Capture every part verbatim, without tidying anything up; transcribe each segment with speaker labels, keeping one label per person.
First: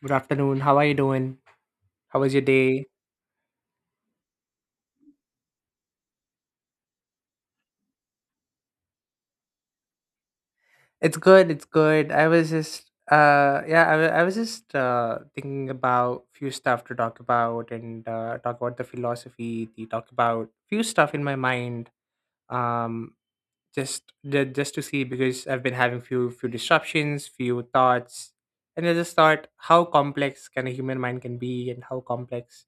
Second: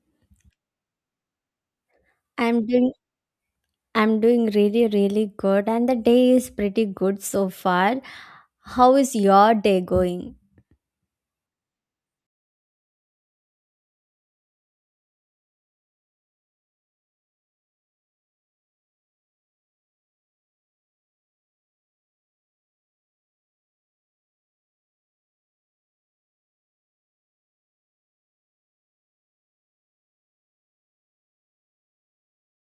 Speaker 1: Good afternoon. How are you doing? How was your
Speaker 2: I'm
Speaker 1: day?
Speaker 2: doing I'm doing really really good, and the day is pretty good so far. How is your day going?
Speaker 1: It's good. It's good. I was just uh yeah, I, wa- I was just uh thinking about few stuff to talk about and uh talk about the philosophy, the talk about few stuff in my mind. Um just ju- just to see, because I've been having few few disruptions, few thoughts. And I just thought how complex can a human mind can be, and how complex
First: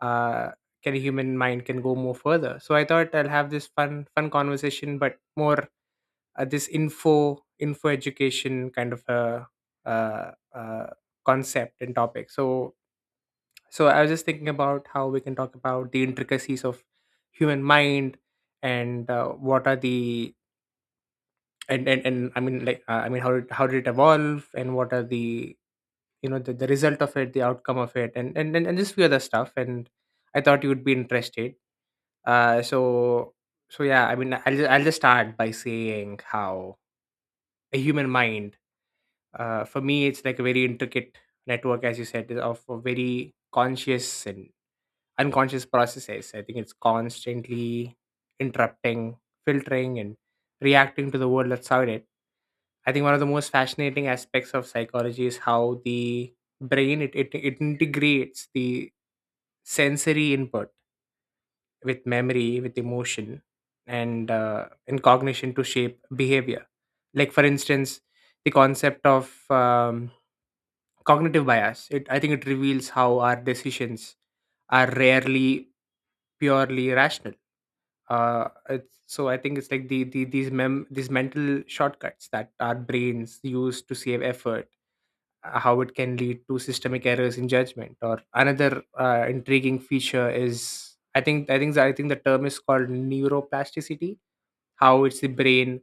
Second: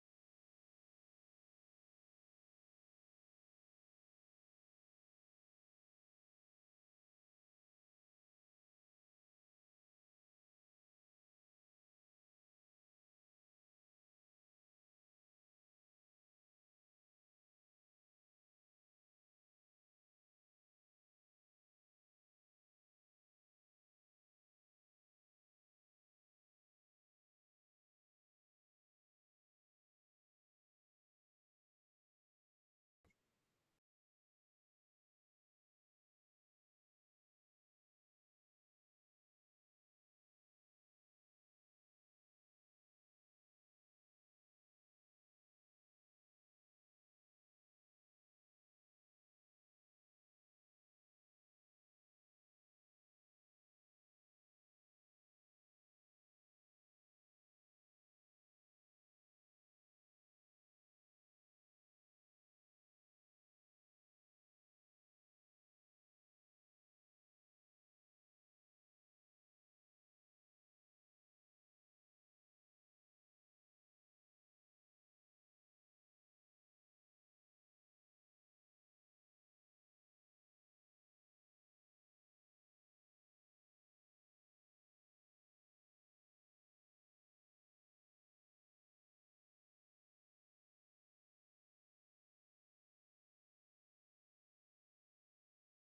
Speaker 1: uh can a human mind can go more further. So I thought I'll have this fun fun conversation, but more uh, this info info education kind of a uh, uh, concept and topic. So so I was just thinking about how we can talk about the intricacies of human mind, and uh, what are the. And, and and I mean, like, uh, i mean how did how did it evolve, and what are the you know the, the result of it, the outcome of it, and and and, and just few other stuff. And I thought you would be interested. Uh so so yeah, I mean, i'll just, I'll just start by saying how a human mind, uh, for me, it's like a very intricate network, as you said, of a very conscious and unconscious processes. I think it's constantly interrupting, filtering, and reacting to the world that's out it. I think one of the most fascinating aspects of psychology is how the brain it, it, it integrates the sensory input with memory, with emotion, and uh, in cognition to shape behavior. Like, for instance, the concept of um, cognitive bias, it I think it reveals how our decisions are rarely purely rational. Uh it's, so I think it's like the, the these mem these mental shortcuts that our brains use to save effort, uh, how it can lead to systemic errors in judgment. Or another uh, intriguing feature is, i think i think I think the term is called neuroplasticity, how it's the brain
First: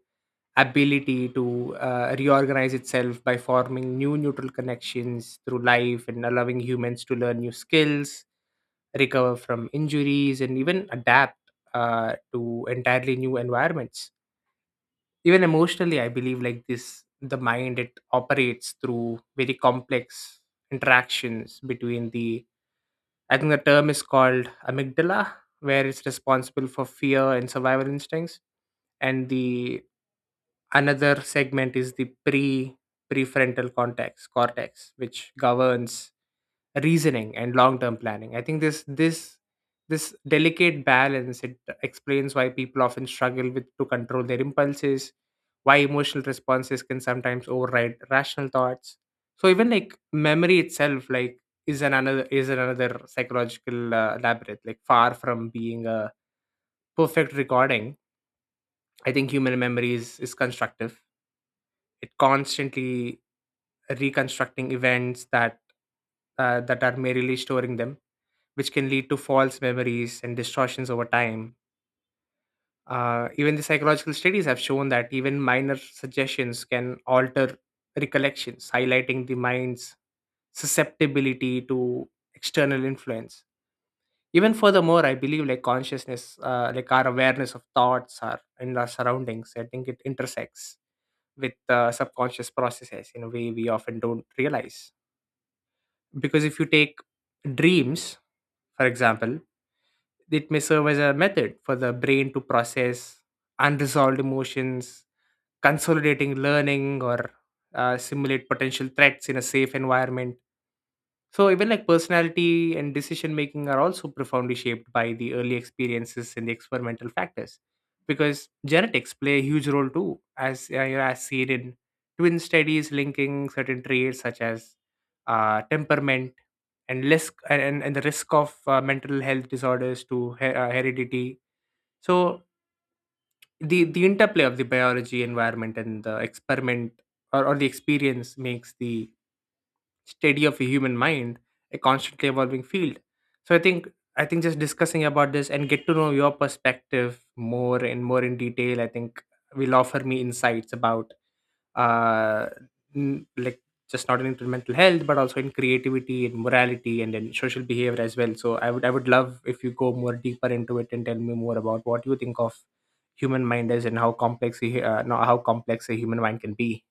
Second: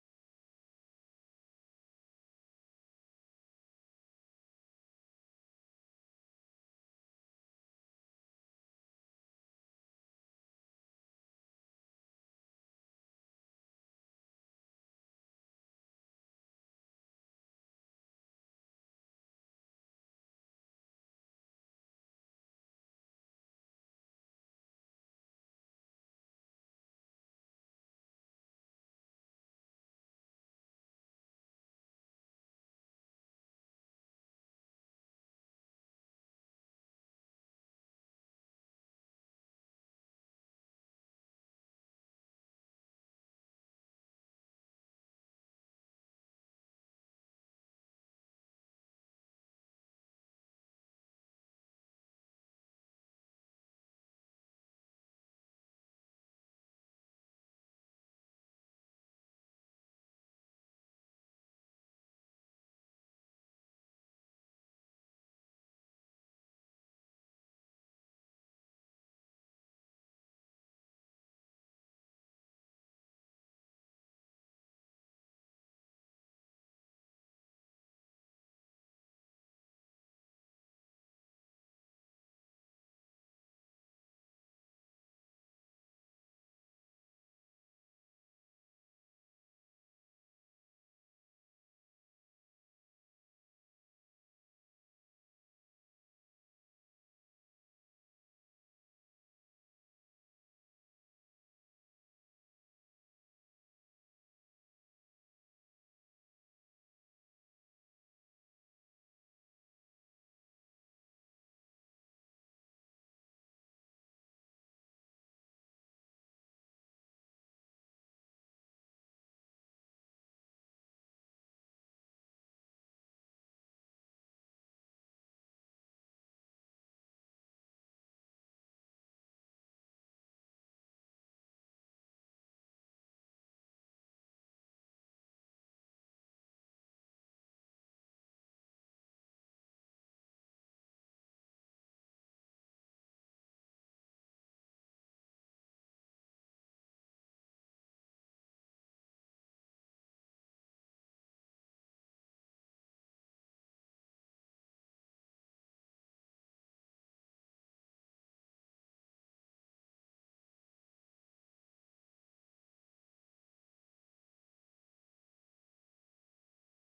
Speaker 1: ability to uh, reorganize itself by forming new neutral connections through life, and allowing humans to learn new skills, recover from injuries, and even adapt uh, to entirely new environments. Even emotionally, I believe like this, the mind it operates through very complex interactions between the. I think the term is called amygdala, where it's responsible for fear and survival instincts, and the. Another segment is the pre prefrontal cortex, cortex, which governs reasoning and long-term planning. I think this this this delicate balance, it explains why people often struggle with to control their impulses, why emotional responses can sometimes override rational thoughts. So even like memory itself, like, is an another is another psychological uh, labyrinth. Like, far from being a perfect recording, I think human memory is, is constructive, it constantly reconstructing events that uh, that are merely storing them, which can lead to false memories and distortions over time. Uh, even the psychological studies have shown that even minor suggestions can alter recollections, highlighting the mind's susceptibility to external influence. Even furthermore, I believe like consciousness, uh, like our awareness of thoughts, our and our surroundings, I think it intersects with uh, subconscious processes in a way we often don't realize. Because if you take dreams, for example, it may serve as a method for the brain to process unresolved emotions, consolidating learning, or uh, simulate potential threats in a safe environment. So even like personality and decision making are also profoundly shaped by the early experiences and the experimental factors, because genetics play a huge role too, as uh, you know, as seen in twin studies linking certain traits such as uh, temperament, and risk and, and and the risk of uh, mental health disorders to he- uh, heredity. So the the interplay of the biology environment and the experiment or, or the experience makes the study of a human mind a constantly evolving field. So I think I think, just discussing about this and get to know your perspective more and more in detail, I think will offer me insights about uh n- like just not only in mental health, but also in creativity and morality and then social behavior as well. So I would I would love if you go more deeper into it and tell me more about what you think of human mind is, and how complex a, hu- uh, no, how complex a human mind can be.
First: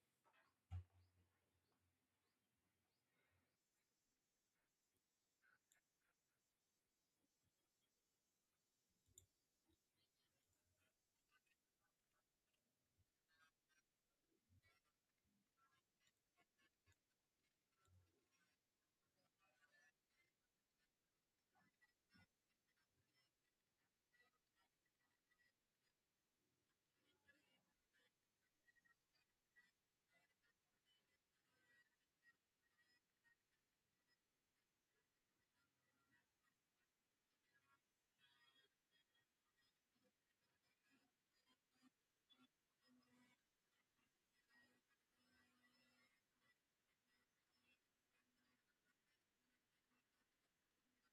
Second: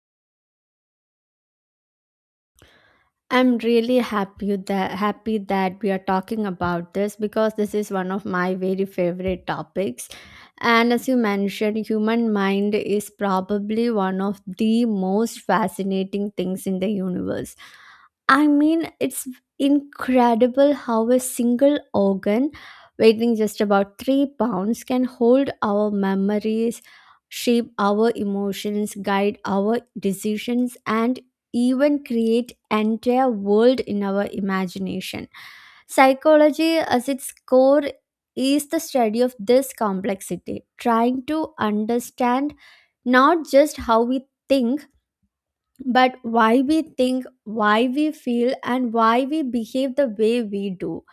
Speaker 2: I'm really happy that happy that we are talking about this, because this is one of my very favorite topics. And as you mentioned, human mind is probably one of the most fascinating things in the universe. I mean, it's incredible how a single organ, weighing just about three pounds, can hold our memories, shape our emotions, guide our decisions, and even create entire world in our imagination. Psychology, as its core, is the study of this complexity, trying to understand not just how we think but why we think, why we feel, and why we behave the way we do.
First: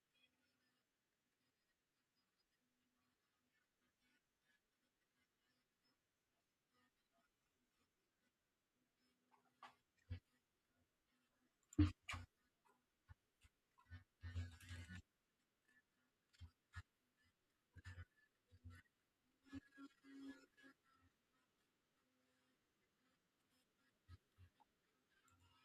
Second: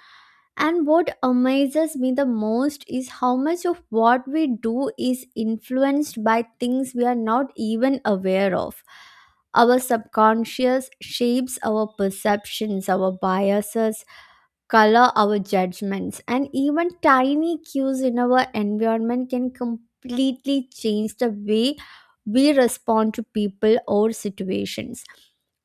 Speaker 2: And what amazes me the most is how much of what we do is influenced by things we are not even aware of. Our subconscious shapes our perceptions, our biases, color our judgments, and even tiny cues in our environment can completely change the way we respond to people or situations.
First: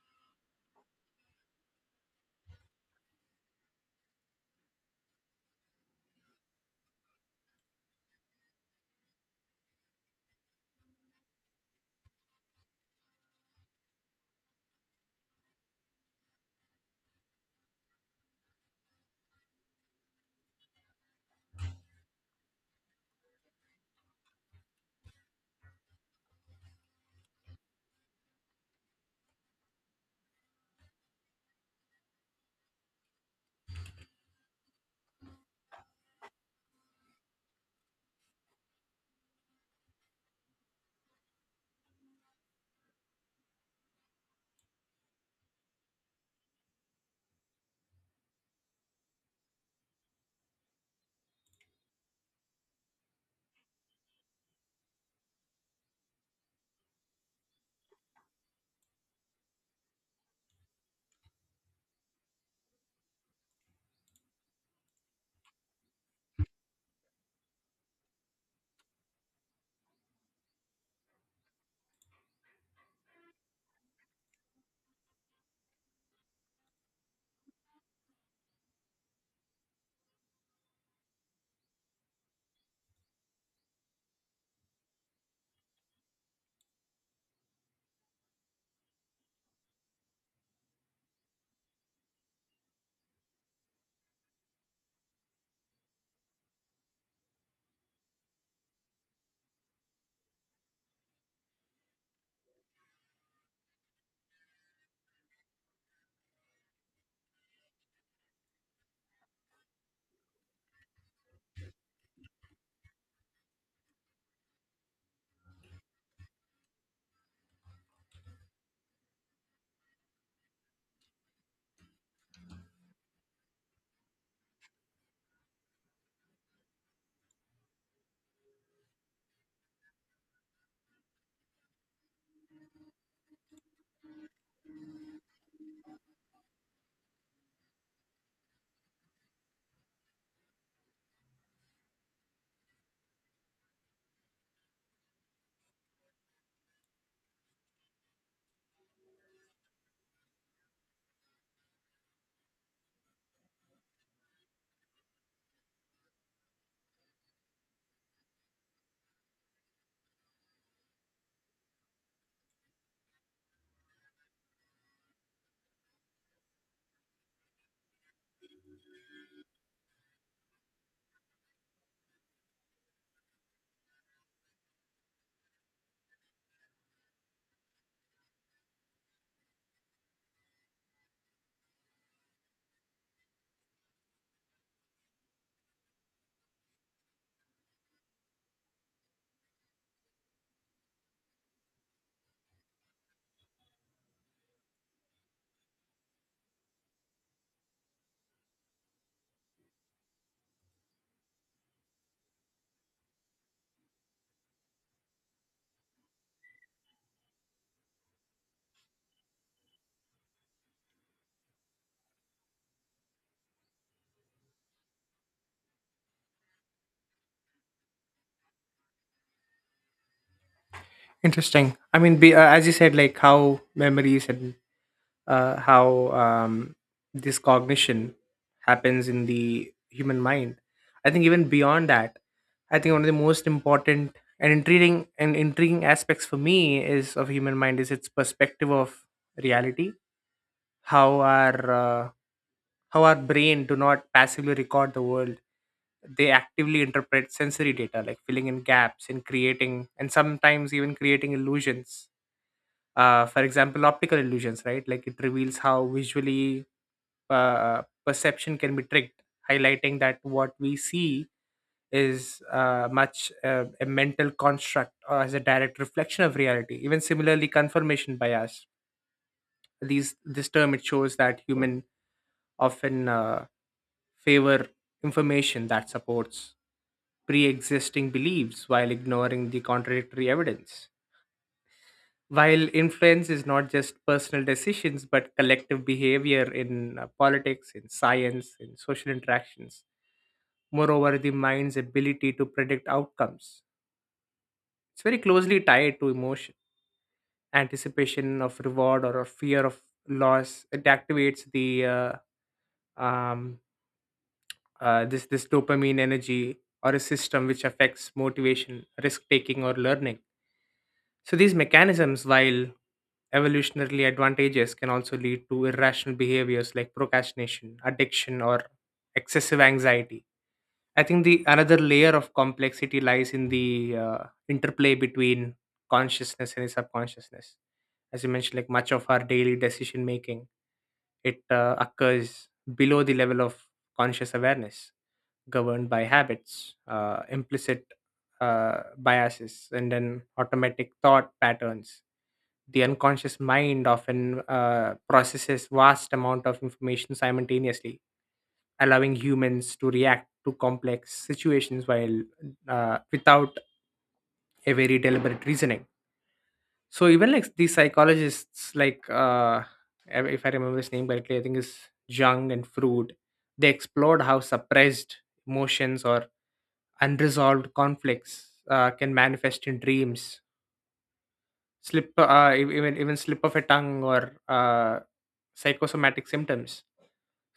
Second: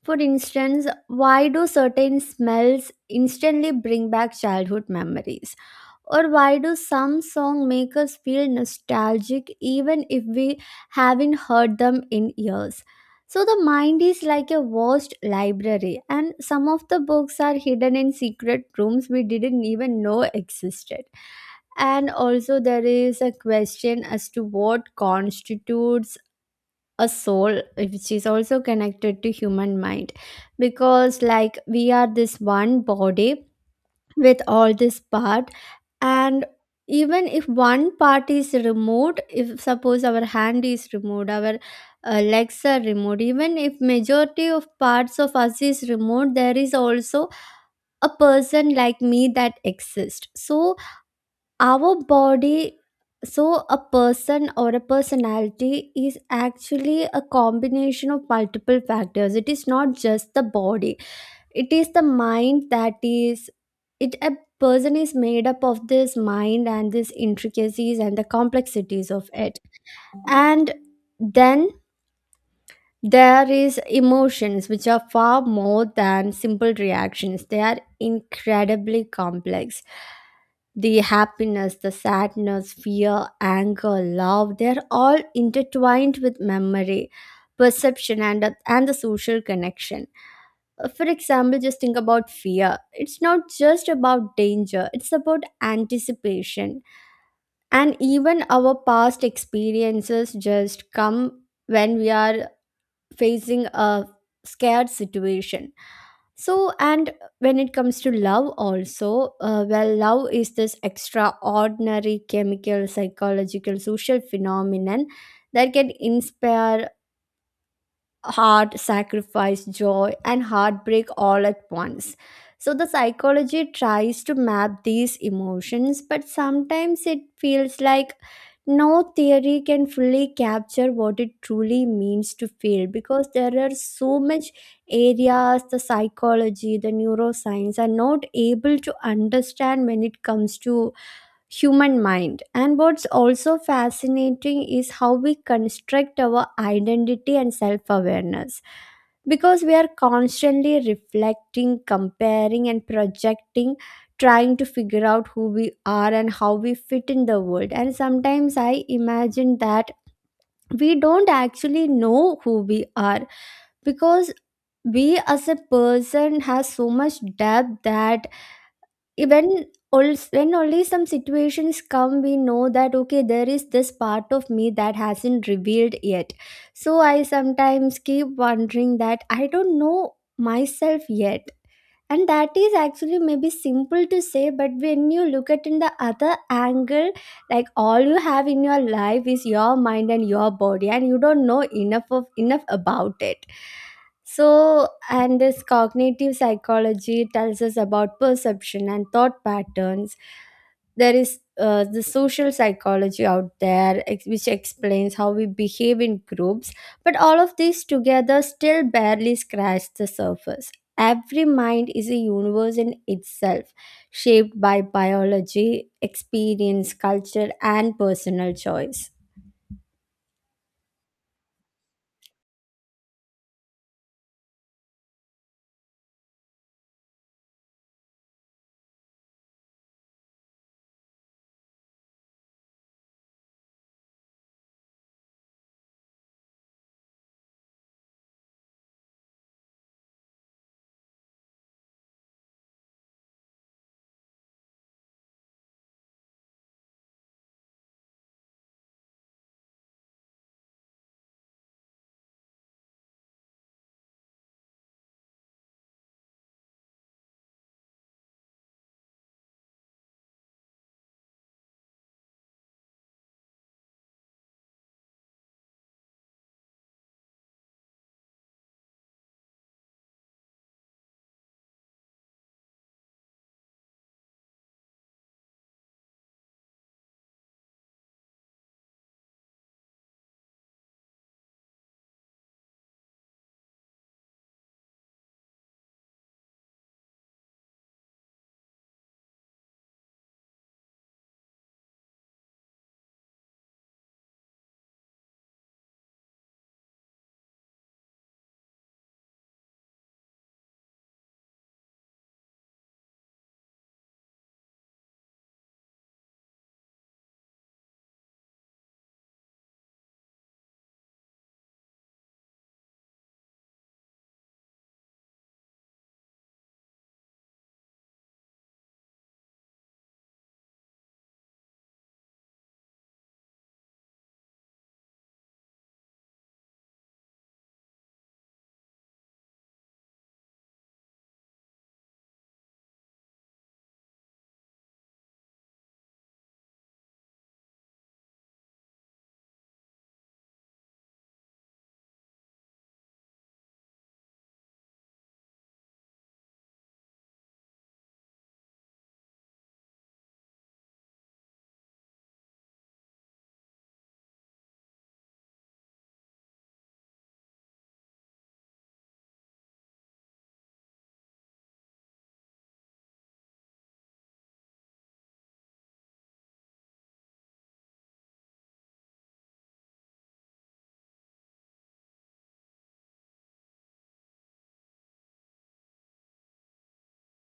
Speaker 2: For instance, why do certain smells instantly bring back childhood memories? Or why do some songs make us feel nostalgic even if we haven't heard them in years? So the mind is like a vast library, and some of the books are hidden in secret rooms we didn't even know existed. And also, there is a question as to what constitutes a soul, which is also connected to human mind, because like we are this one body with all this part, and even if one part is removed, if suppose our hand is removed, our uh, legs are removed, even if majority of parts of us is removed, there is also a person like me that exists. So our body, so a person or a personality is actually a combination of multiple factors. It is not just the body, it is the mind that is it. A person is made up of this mind and these intricacies and the complexities of it. And then there is emotions, which are far more than simple reactions. They are incredibly complex. The happiness, the sadness, fear, anger, love, they're all intertwined with memory, perception, and and the social connection. Uh, For example, just think about fear. It's not just about danger, it's about anticipation. And even our past experiences just come when we are facing a scared situation. So, and when it comes to love, also, uh, well, love is this extraordinary chemical, psychological, social phenomenon that can inspire heart, sacrifice, joy, and heartbreak all at once. So, the psychology tries to map these emotions, but sometimes it feels like no theory can fully capture what it truly means to feel, because there are so much areas the psychology, the neuroscience are not able to understand when it comes to human mind. And what's also fascinating is how we construct our identity and self awareness, because we are constantly reflecting, comparing, and projecting, trying to figure out who we are and how we fit in the world. And sometimes I imagine that we don't actually know who we are, because we as a person has so much depth that when, also when only some situations come, we know that okay, there is this part of me that hasn't revealed yet. So I sometimes keep wondering that I don't know myself yet, and that is actually maybe simple to say, but when you look at in the other angle, like all you have in your life is your mind and your body, and you don't know enough of enough about it. So, and this cognitive psychology tells us about perception and thought patterns. There is uh, the social psychology out there, ex- which explains how we behave in groups, but all of these together still barely scratch the surface. Every mind is a universe in itself, shaped by biology, experience, culture, and personal choice.
Speaker 1: Interesting. I mean, be, uh, as you said, like how memories, and uh, how um, this cognition happens in the human mind. I think even beyond that, I think one of the most important and intriguing and intriguing aspects for me is of human mind is its perspective of reality. How our uh, how our brain do not passively record the world, they actively interpret sensory data, like filling in gaps, and creating, and sometimes even creating illusions. Uh, for example, optical illusions, right, like it reveals how visually uh, perception can be tricked, highlighting that what we see is uh, much uh, a mental construct or as a direct reflection of reality. Even similarly, confirmation bias, these this term, it shows that human often uh, favor information that supports pre-existing beliefs while ignoring the contradictory evidence. While influence is not just personal decisions, but collective behavior in uh, politics, in science, in social interactions. Moreover, the mind's ability to predict outcomes, it's very closely tied to emotion. Anticipation of reward, or of fear of loss, it activates the uh, um, uh, this this dopamine energy or a system, which affects motivation, risk taking, or learning. So these mechanisms, while evolutionarily advantageous, can also lead to irrational behaviors like procrastination, addiction, or excessive anxiety. I think the another layer of complexity lies in the uh, interplay between consciousness and subconsciousness. As you mentioned, like, much of our daily decision making, it uh, occurs below the level of conscious awareness, governed by habits, uh, implicit uh, biases, and then automatic thought patterns. The unconscious mind often uh, processes vast amount of information simultaneously, allowing humans to react to complex situations while uh, without a very deliberate reasoning. So even like these psychologists, like, uh, I- if I remember his name correctly, I think is Jung and Freud. They explored how suppressed emotions or unresolved conflicts uh, can manifest in dreams, slip, uh, e- even even slip of a tongue, or uh, psychosomatic symptoms.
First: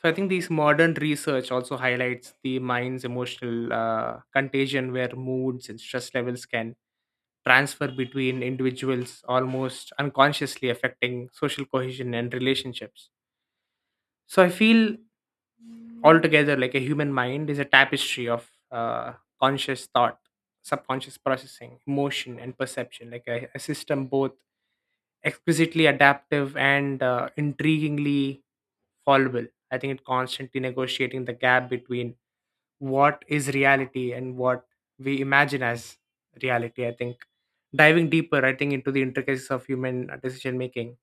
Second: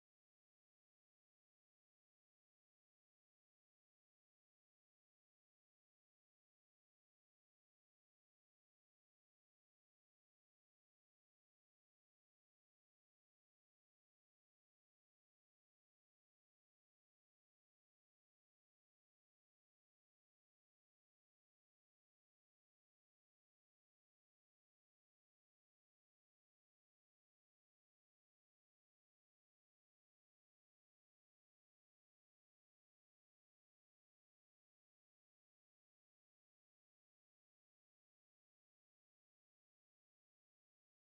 Speaker 1: So I think these modern research also highlights the mind's emotional uh, contagion, where moods and stress levels can transfer between individuals, almost unconsciously affecting social cohesion and relationships. So I feel altogether, like a human mind is a tapestry of uh, conscious thought, subconscious processing, emotion and perception, like a, a system both exquisitely adaptive and uh, intriguingly fallible. I think it constantly negotiating the gap between what is reality and what we imagine as reality. I think Diving deeper, I think into the intricacies of human decision making,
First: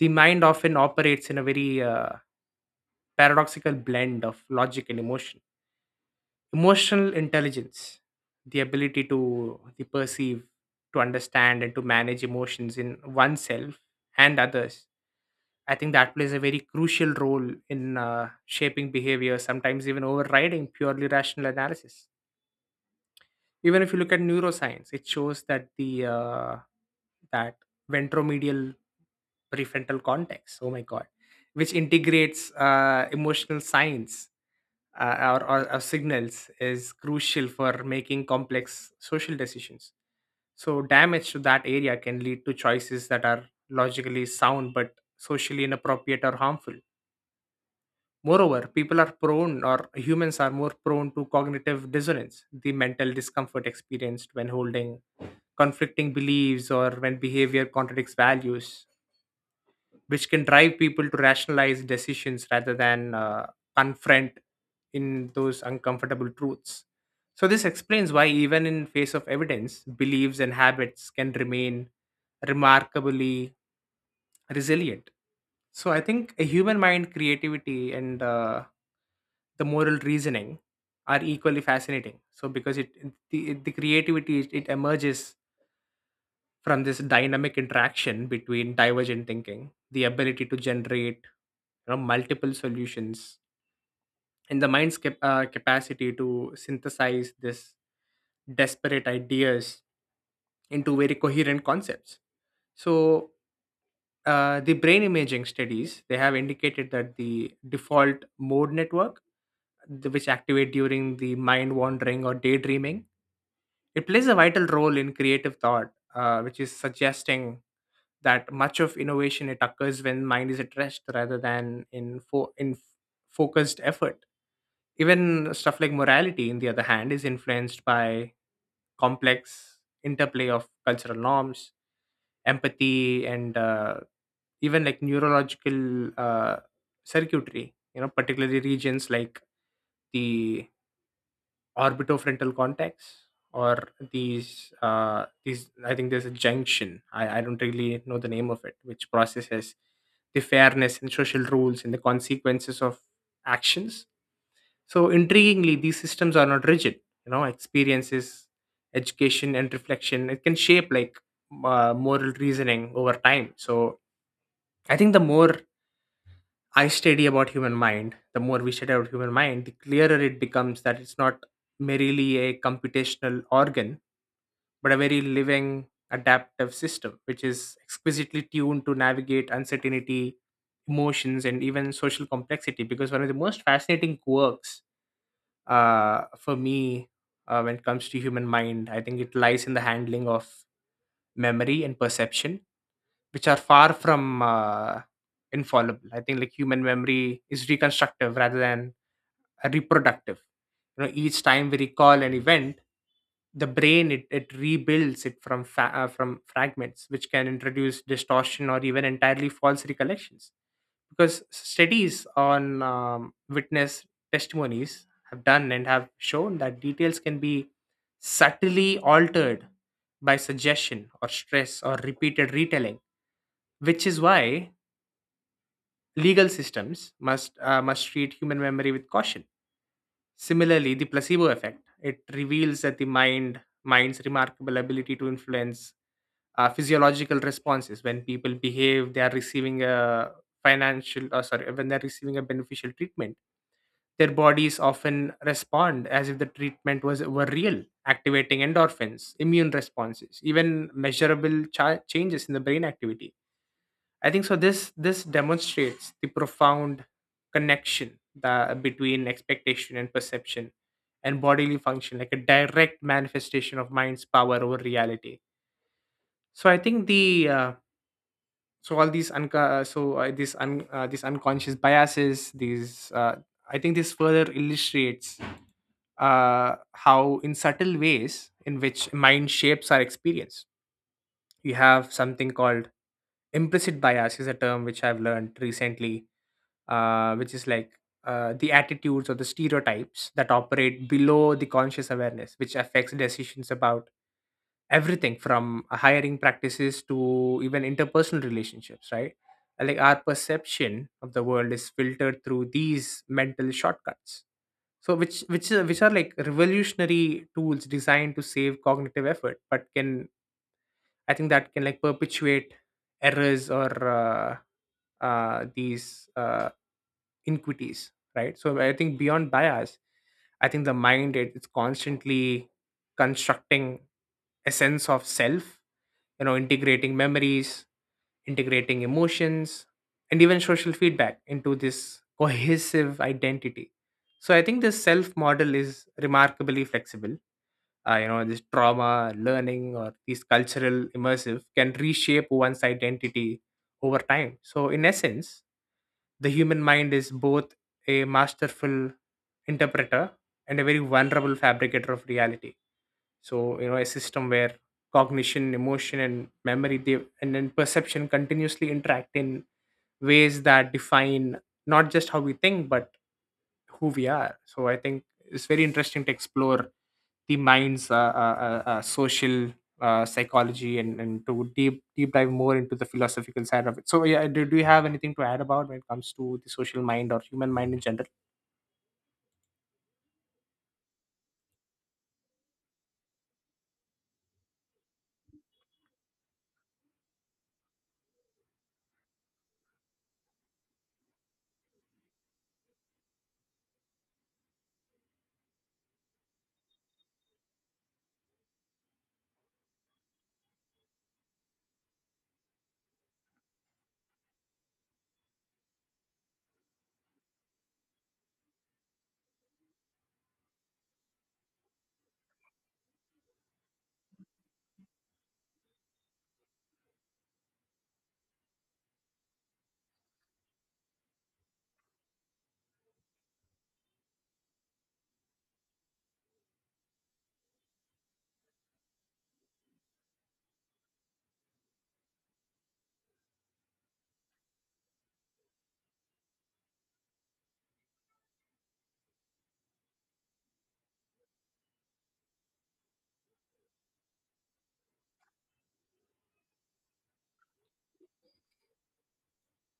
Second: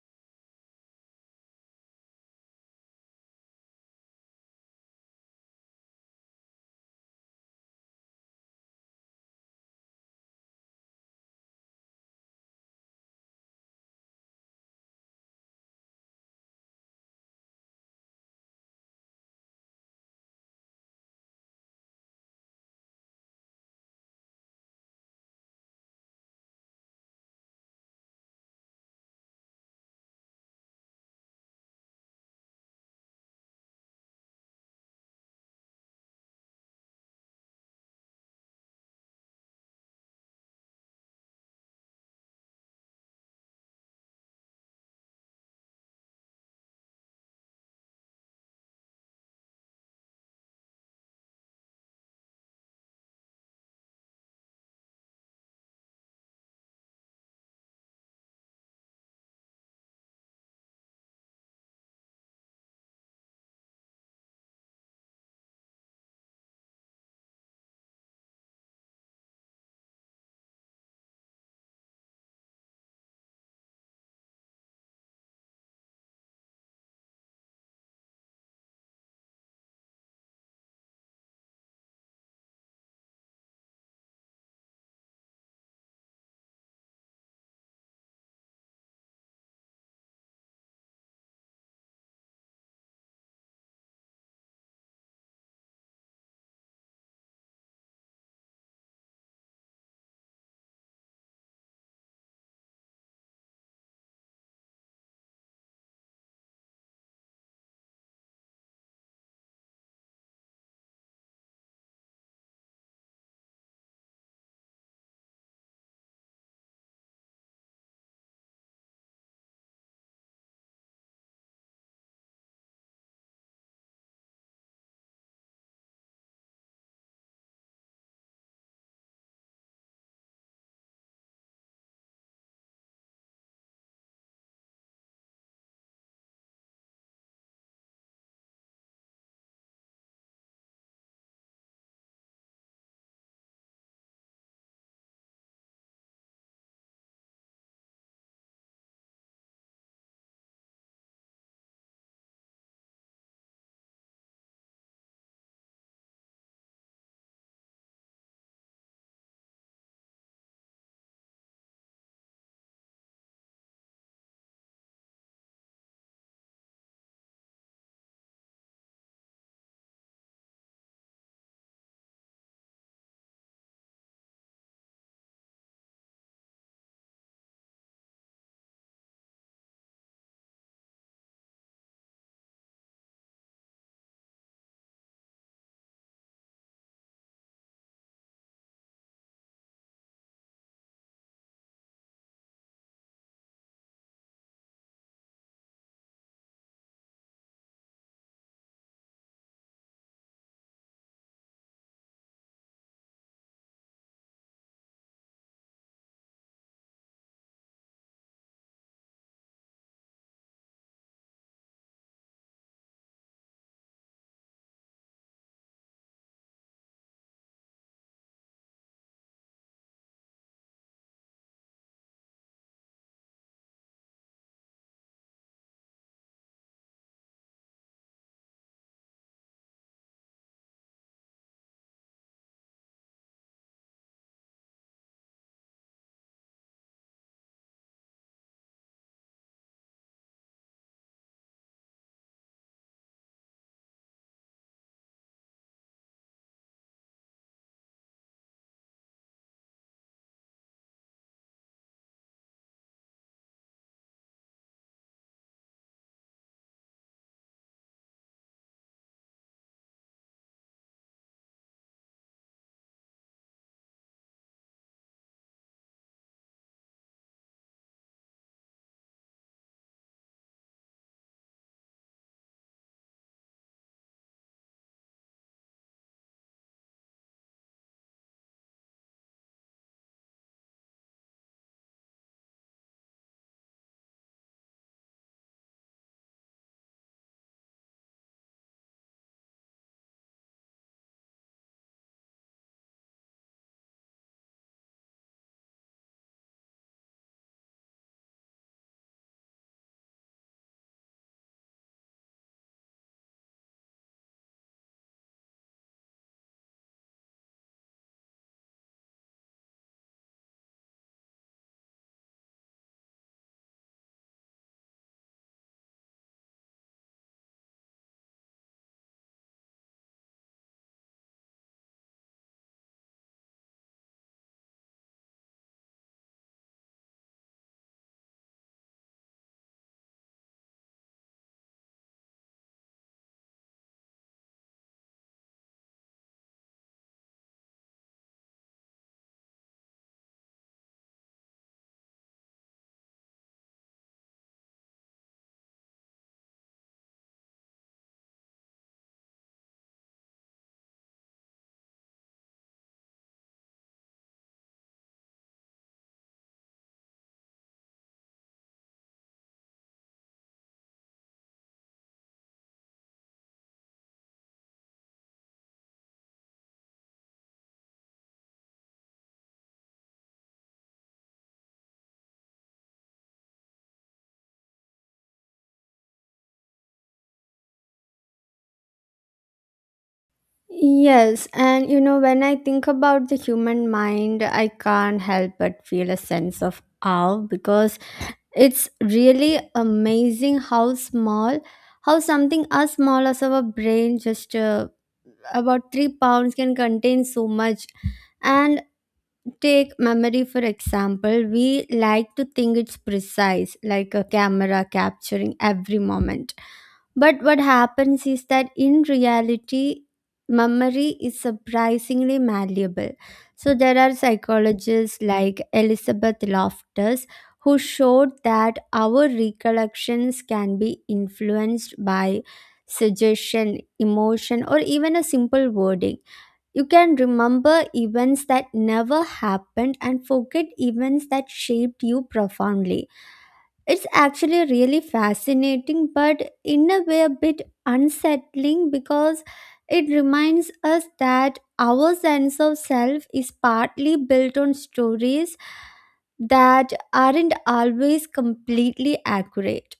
Speaker 1: the mind often operates in a very uh, paradoxical blend of logic and emotion. Emotional intelligence, the ability to the perceive, to understand, and to manage emotions in oneself and others, I think that plays a very crucial role in uh, shaping behavior, sometimes even overriding purely rational analysis. Even if you look at neuroscience, it shows that the uh, that ventromedial prefrontal cortex, oh my god, which integrates uh, emotional signs, uh, or, or, or signals, is crucial for making complex social decisions. So damage to that area can lead to choices that are logically sound but socially inappropriate or harmful. Moreover, people are prone or humans are more prone to cognitive dissonance, the mental discomfort experienced when holding conflicting beliefs or when behavior contradicts values, which can drive people to rationalize decisions rather than uh, confront in those uncomfortable truths. So this explains why even in face of evidence, beliefs and habits can remain remarkably resilient. So I think a human mind creativity and uh, the moral reasoning are equally fascinating. So because it it- the, the creativity it, it emerges from this dynamic interaction between divergent thinking, the ability to generate, you know, multiple solutions, and the mind's cap- uh, capacity to synthesize this desperate ideas into very coherent concepts. So, uh, the brain imaging studies they have indicated that the default mode network, th- which activate during the mind wandering or daydreaming, It plays a vital role in creative thought, uh, which is suggesting that much of innovation it occurs when mind is at rest rather than in fo- in f- focused effort. Even stuff like morality, in the other hand, is influenced by complex interplay of cultural norms, empathy, and uh, even like neurological uh, circuitry. You know, particularly regions like the orbitofrontal cortex or these uh these I think there's a junction I, I don't really know the name of it, which processes the fairness and social rules and the consequences of actions. So intriguingly, these systems are not rigid. You know, experiences, education and reflection, it can shape like uh, moral reasoning over time. So I think the more I study about human mind, the more we study about human mind, the clearer it becomes that it's not merely a computational organ, but a very living, adaptive system, which is exquisitely tuned to navigate uncertainty, emotions, and even social complexity. Because one of the most fascinating quirks uh, for me uh, when it comes to human mind, I think it lies in the handling of memory and perception, which are far from uh, infallible. I think like human memory is reconstructive rather than a reproductive. You know, each time we recall an event, the brain it, it rebuilds it from fa- uh, from fragments, which can introduce distortion or even entirely false recollections. Because studies on um, witness testimonies have done and have shown that details can be subtly altered by suggestion or stress or repeated retelling, which is why legal systems must uh, must treat human memory with caution. Similarly, the placebo effect, it reveals that the mind mind's remarkable ability to influence uh, physiological responses when people behave they are receiving a financial uh, sorry when they're receiving a beneficial treatment, their bodies often respond as if the treatment was were real, activating endorphins, immune responses, even measurable cha- changes in the brain activity, I think so. This this demonstrates the profound connection that between expectation and perception, and bodily function, like a direct manifestation of mind's power over reality. So I think the uh, so all these unca- so uh, these un- uh, these unconscious biases, these uh, I think this further illustrates uh, how in subtle ways in which mind shapes our experience. You have something called implicit bias, is a term which I've learned recently, uh, which is like uh, the attitudes or the stereotypes that operate below the conscious awareness, which affects decisions about everything from hiring practices to even interpersonal relationships, right? And, like our perception of the world is filtered through these mental shortcuts. So, which which are- which are like revolutionary tools designed to save cognitive effort, but can, I think that, can like perpetuate errors or uh, uh, these uh, inequities, right? So I think beyond bias, I think the mind it, it's constantly constructing a sense of self, you know, integrating memories, integrating emotions, and even social feedback into this cohesive identity. So I think this self model is remarkably flexible. Uh, you know, this trauma learning or these cultural immersive can reshape one's identity over time. So in essence, the human mind is both a masterful interpreter and a very vulnerable fabricator of reality. So you know, a system where cognition, emotion and memory they, and then perception continuously interact in ways that define not just how we think but who we are. So I think it's very interesting to explore the mind's uh, uh, uh, uh, social uh, psychology and, and to deep deep dive more into the philosophical side of it. So yeah, do, do you have anything to add about when it comes to the social mind or human mind in general?
Speaker 2: Yes, and you know, when I think about the human mind, I can't help but feel a sense of awe, because it's really amazing how small, how something as small as our brain, just uh, about three pounds, can contain so much. And take memory, for example. We like to think it's precise, like a camera capturing every moment, but what happens is that in reality memory is surprisingly malleable. So there are psychologists like Elizabeth Loftus who showed that our recollections can be influenced by suggestion, emotion, or even a simple wording. You can remember events that never happened and forget events that shaped you profoundly. It's actually really fascinating, but in a way, a bit unsettling, because it reminds us that our sense of self is partly built on stories that aren't always completely accurate.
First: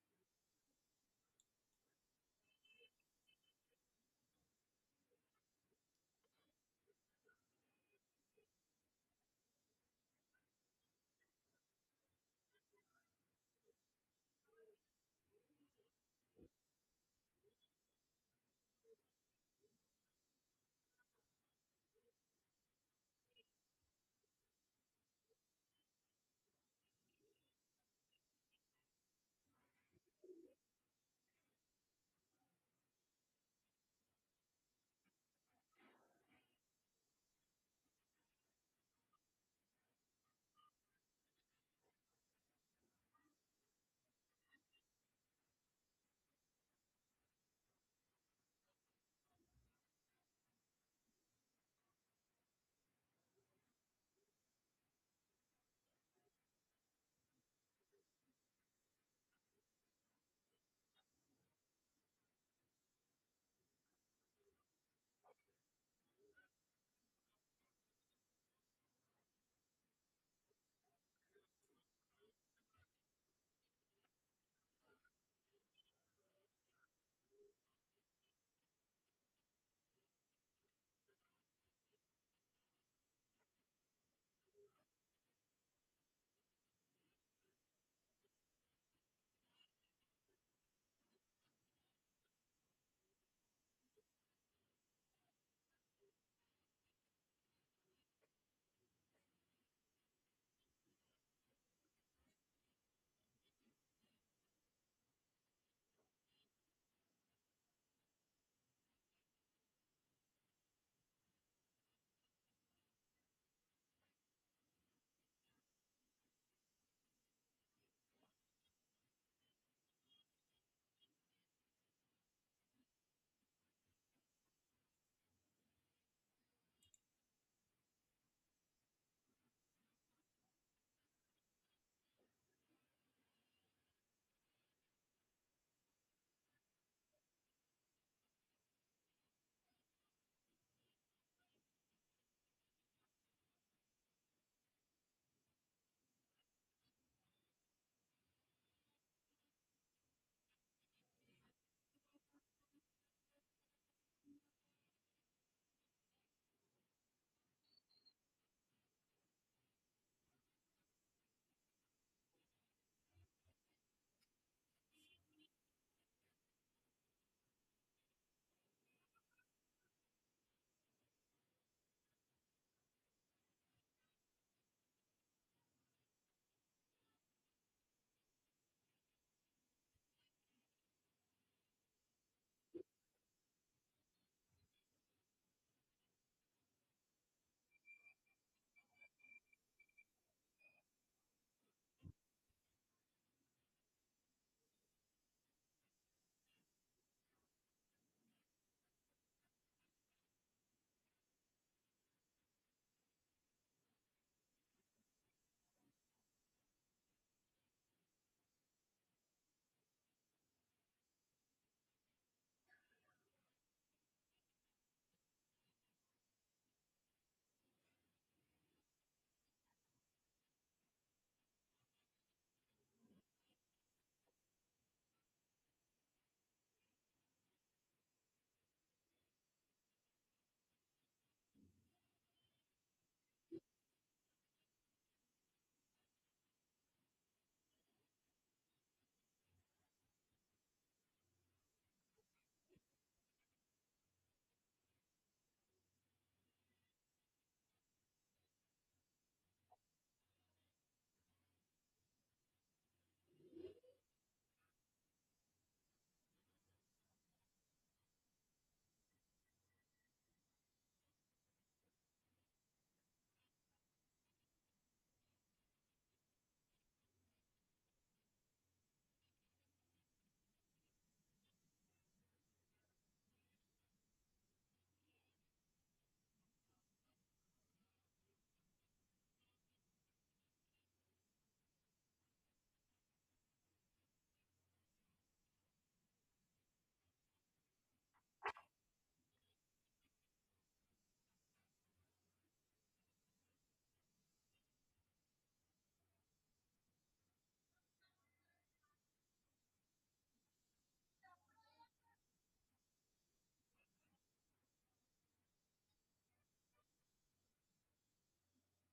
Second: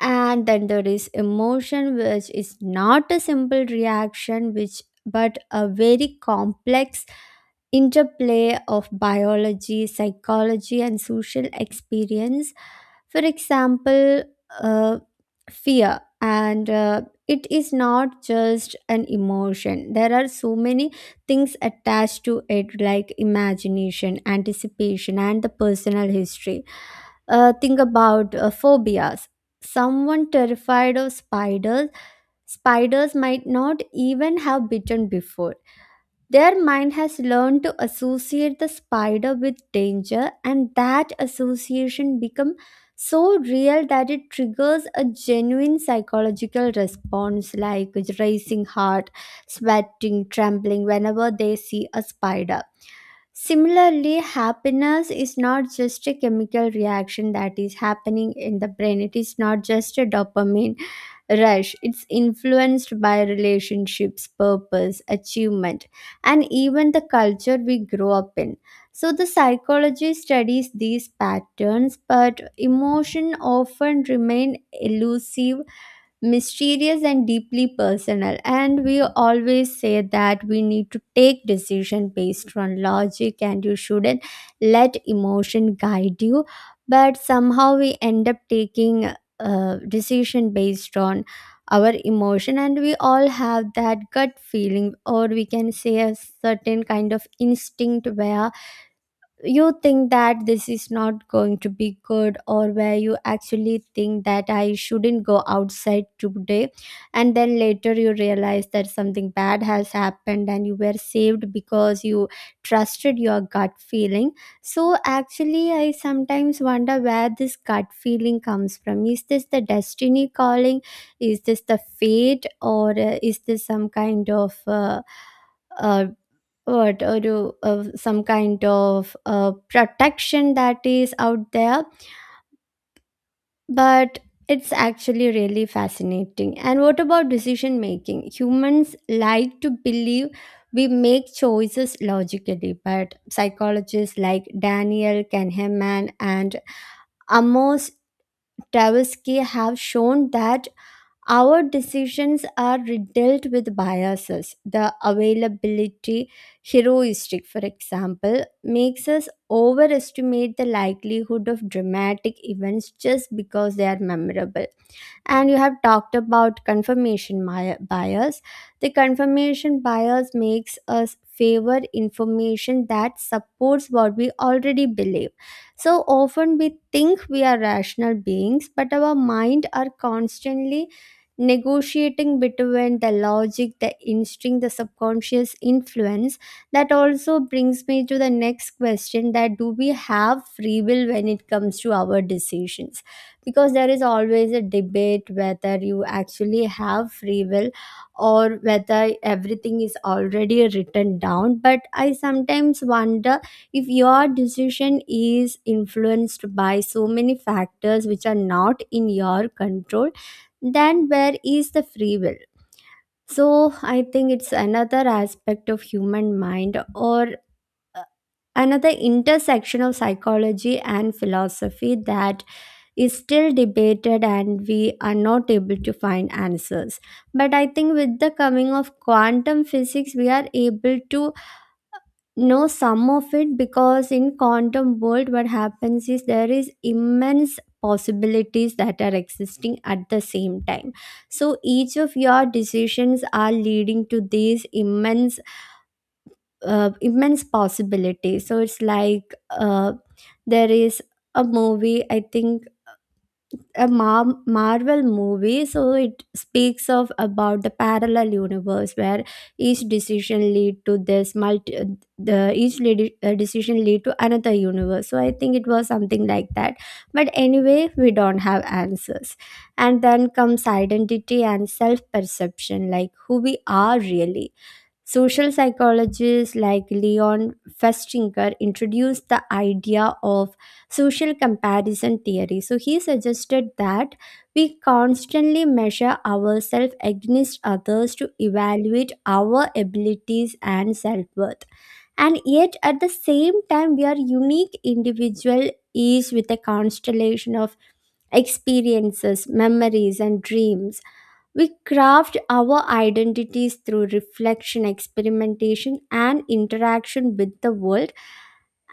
Speaker 2: And then there is emotion, which is not a simple reaction, which but a very complex interplay of biology, psychology, and social experience. For example, uh, fear, and uh, it is not just an emotion. There are so many things attached to it, like imagination, anticipation, and the personal history. Uh, think about uh, phobias. Someone terrified of spiders, spiders might not even have bitten before. Their mind has learned to associate the spider with danger, and that association becomes so real that it triggers a genuine psychological response, like racing heart, sweating, trembling whenever they see a spider. Similarly, happiness is not just a chemical reaction that is happening in the brain. It is not just a dopamine rush. It's influenced by relationships, purpose, achievement, and even the culture we grow up in. So, the psychology studies these patterns, but emotion often remain elusive, mysterious, and deeply personal. And we always say that we need to take decision based on logic and you shouldn't let emotion guide you, but somehow we end up taking a decision based on our emotion. And we all have that gut feeling, or we can say a certain kind of instinct, where you think that this is not going to be good, or where you actually think that I shouldn't go outside today, and then later you realize that something bad has happened and you were saved because you trusted your gut feeling. So actually I sometimes wonder where this gut feeling comes from. Is this the destiny calling? Is this the fate? Or uh, is this some kind of uh, uh, what, or to uh, some kind of uh, protection that is out there? But it's actually really fascinating. And what about decision making? Humans like to believe we make choices logically, but psychologists like Daniel Kahneman and Amos Tversky have shown that our decisions are riddled with biases. The availability heuristic, for example, makes us overestimate the likelihood of dramatic events just because they are memorable. And you have talked about confirmation mi- bias. The confirmation bias makes us favor information that supports what we already believe. So often we think we are rational beings, but our mind are constantly negotiating between the logic, the instinct, the subconscious influence. That also brings me to the next question, that do we have free will when it comes to our decisions? Because there is always a debate whether you actually have free will or whether everything is already written down. But I sometimes wonder, if your decision is influenced by so many factors which are not in your control, then where is the free will? So I think it's another aspect of human mind, or uh, another intersection of psychology and philosophy that is still debated and we are not able to find answers. But I think with the coming of quantum physics, we are able to know some of it, because in quantum world, what happens is there is immense possibilities that are existing at the same time. So each of your decisions are leading to these immense, uh, immense possibilities. So it's like uh, there is a movie, I think a Mar- Marvel movie, so it speaks of about the parallel universe where each decision lead to this multi the each lady, uh, decision lead to another universe. So I think it was something like that. But anyway, we don't have answers. And then comes identity and self perception, like who we are really. Social psychologists like Leon Festinger introduced the idea of social comparison theory. So he suggested that we constantly measure ourselves against others to evaluate our abilities and self worth. And yet, at the same time, we are unique individual, each with a constellation of experiences, memories, and dreams. We craft our identities through reflection, experimentation, and interaction with the world,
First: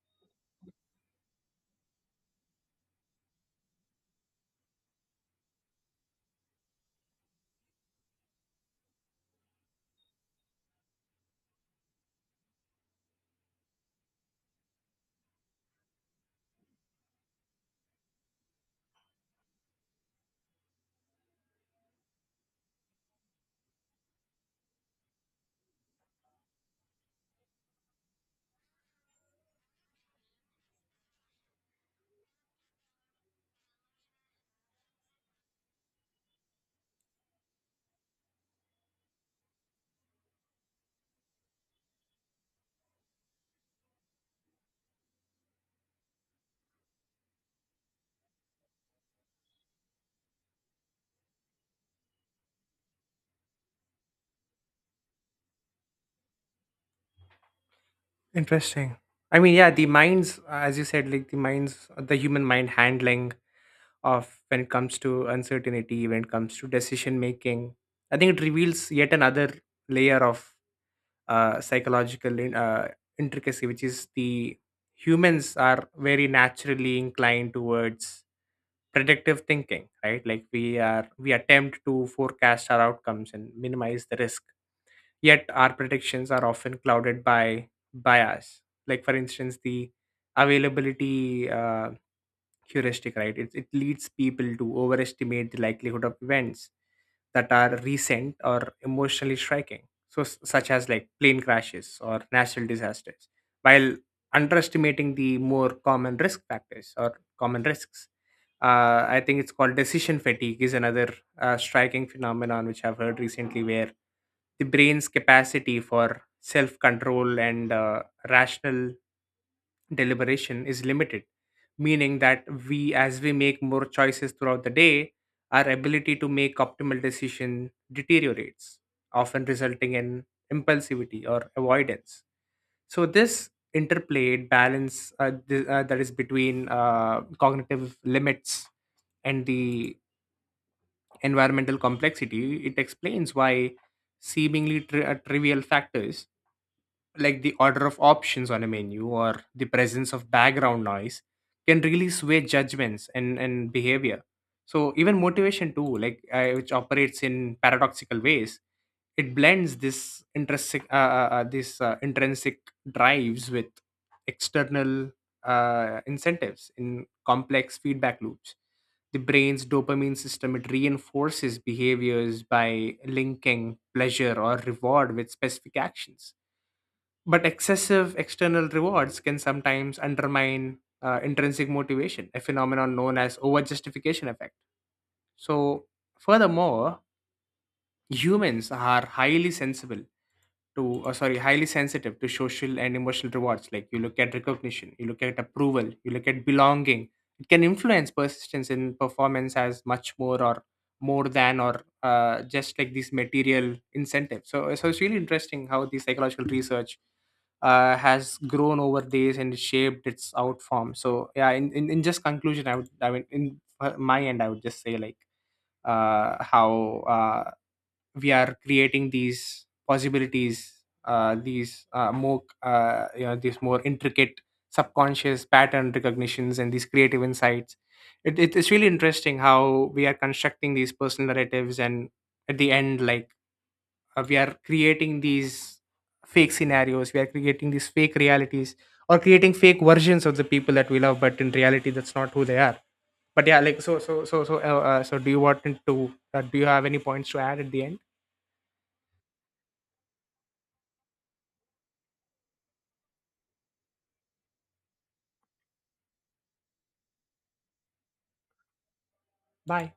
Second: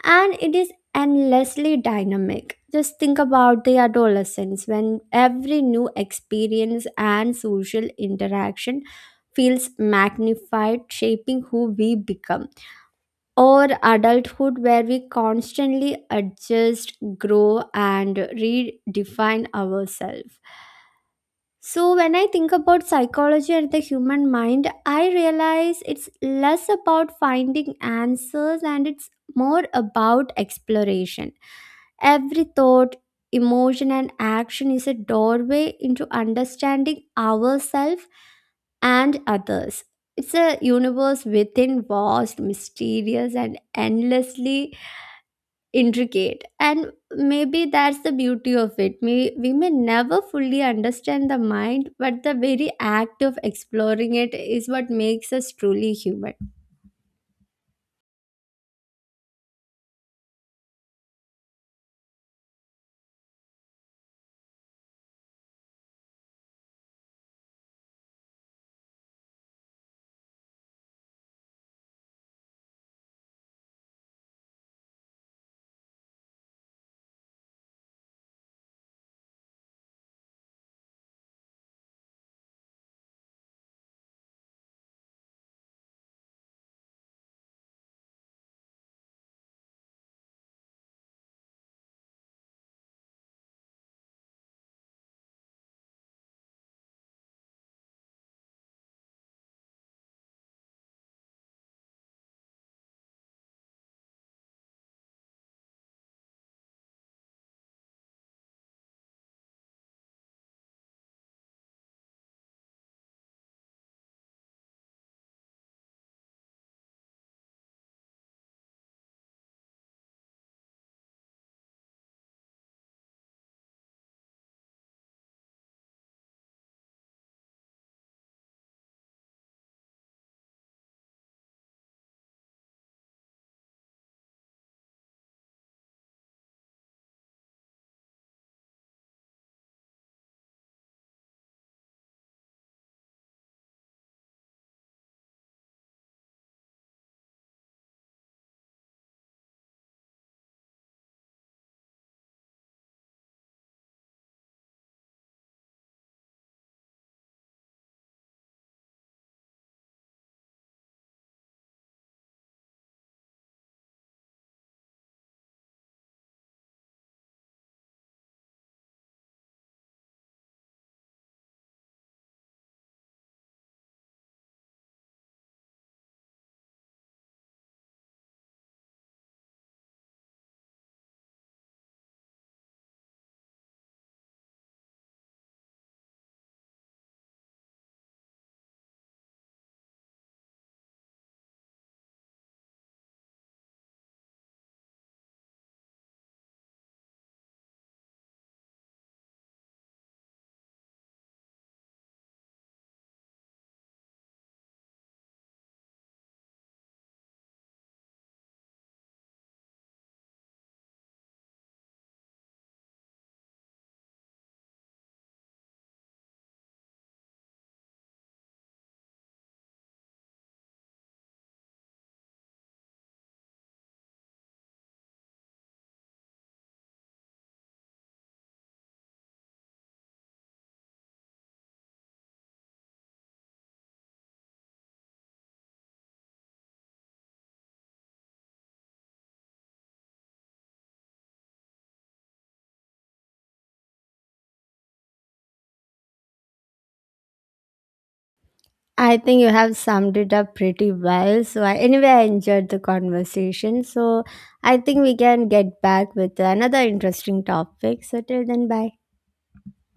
Speaker 2: and it is endlessly dynamic. Just think about the adolescence, when every new experience and social interaction feels magnified, shaping who we become. Or adulthood, where we constantly adjust, grow, and redefine ourselves. So, when I think about psychology and the human mind, I realize it's less about finding answers and it's more about exploration. Every thought, emotion, and action is a doorway into understanding ourselves and others. It's a universe within, vast, mysterious, and endlessly intricate. And maybe that's the beauty of it. We we may never fully understand the mind, but the very act of exploring it is what makes us truly human.
Speaker 1: Interesting. I mean, yeah, the minds, as you said, like the minds, the human mind handling of when it comes to uncertainty, when it comes to decision making. I think it reveals yet another layer of uh, psychological in, uh, intricacy, which is the humans are very naturally inclined towards predictive thinking, right? Like we are we attempt to forecast our outcomes and minimize the risk. Yet our predictions are often clouded by bias. Like for instance, the availability uh, heuristic, right, it, it leads people to overestimate the likelihood of events that are recent or emotionally striking, so s- such as like plane crashes or natural disasters, while underestimating the more common risk factors or common risks. uh, I think it's called decision fatigue, is another uh, striking phenomenon which I've heard recently, where the brain's capacity for self control and uh, rational deliberation is limited, meaning that we, as we make more choices throughout the day, our ability to make optimal decision deteriorates, often resulting in impulsivity or avoidance. So this interplayed balance uh, th- uh, that is between uh, cognitive limits and the environmental complexity, it explains why seemingly tri- uh, trivial factors like the order of options on a menu or the presence of background noise can really sway judgments and, and behavior. So even motivation too, like uh, which operates in paradoxical ways, it blends this intrinsic uh, uh, uh, this uh, intrinsic drives with external uh, incentives in complex feedback loops. The brain's dopamine system, it reinforces behaviors by linking pleasure or reward with specific actions, but excessive external rewards can sometimes undermine uh, intrinsic motivation, a phenomenon known as overjustification effect. So, furthermore, humans are highly sensible to uh, sorry highly sensitive to social and emotional rewards. Like, you look at recognition, you look at approval, you look at belonging, it can influence persistence in performance as much more or more than or uh, just like these material incentives. So so it's really interesting how the psychological research uh, has grown over days and shaped its out form. So yeah, in, in, in just conclusion, I would, I mean, in uh, my end, I would just say like uh, how uh, we are creating these possibilities, uh, these uh, more uh, you know, these more intricate subconscious pattern recognitions and these creative insights. It, it- it's really interesting how we are constructing these personal narratives and at the end like uh, we are creating these fake scenarios, we are creating these fake realities, or creating fake versions of the people that we love, but in reality that's not who they are. But yeah, like, so so so so uh, uh, so do you want to uh, do you have any points to add at the end?
Speaker 2: I think you have summed it up pretty well, so I, anyway, I enjoyed the conversation, so I think we can get back with another interesting topic. So till then, bye.
Speaker 1: Bye.